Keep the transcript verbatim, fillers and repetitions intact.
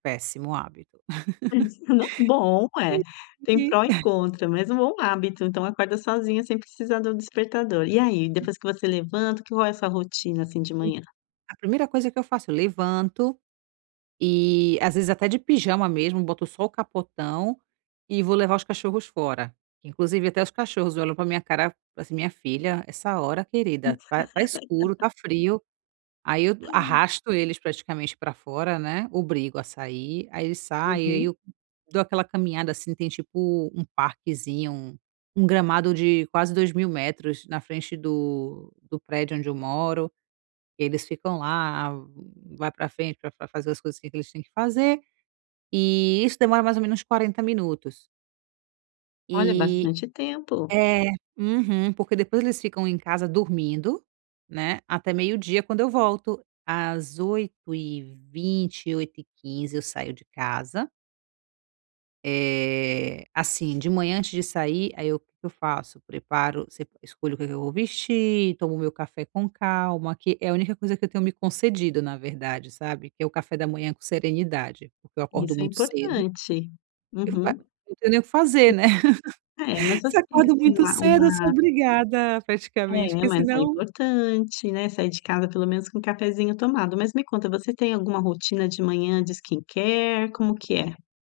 Péssimo hábito. [unintelligible] Bom é, tem pró e contra, mas um bom hábito, então acorda sozinha sem precisar do despertador. E aí, Uhum. depois que você levanta, como é essa rotina, assim, de manhã? A primeira coisa que eu faço, levanto, e às vezes até de pijama mesmo, boto só o capotão e vou levar os cachorros fora, inclusive, até os cachorros olham pra minha cara, fala assim: "Minha filha, essa hora querida? Está está escuro, está frio," aí eu Ai. arrasto eles praticamente pra fora, né, obrigo a sair, aí eles saem e aí Uhum. eu dou aquela caminhada, assim, tem tipo um parquezinho, um gramado de quase dois mil metros, na frente do do prédio onde eu moro, eles ficam lá, vai pra frente pra pra fazer as coisas que que eles têm que fazer, e isso demora mais ou menos quarenta minutos. Olha, E bastante tempo. é, uhum, porque depois eles ficam em casa dormindo, né, até meio-dia quando eu volto, às oito e vinte, oito e quinze eu saio de casa Eh, assim, de manhã antes de sair, aí o que que eu faço? Preparo se escolho o que que eu vou vestir, tomo o meu café com calma, que é a única coisa que eu tenho me concedido na verdade, sabe, que é o café da manhã com serenidade, porque eu acordo Isso é muito cedo importante, uhum, hum [unintelligible] Eu não tenho nem o que fazer né? é, mas você Se tem acordo assim muito uma cedo, sou uma obrigada praticamente É, porque mas é senão importante, né, sair de casa pelo menos, com um cafezinho tomado. Mas me conta, você tem alguma rotina de manhã de skincare, como que é?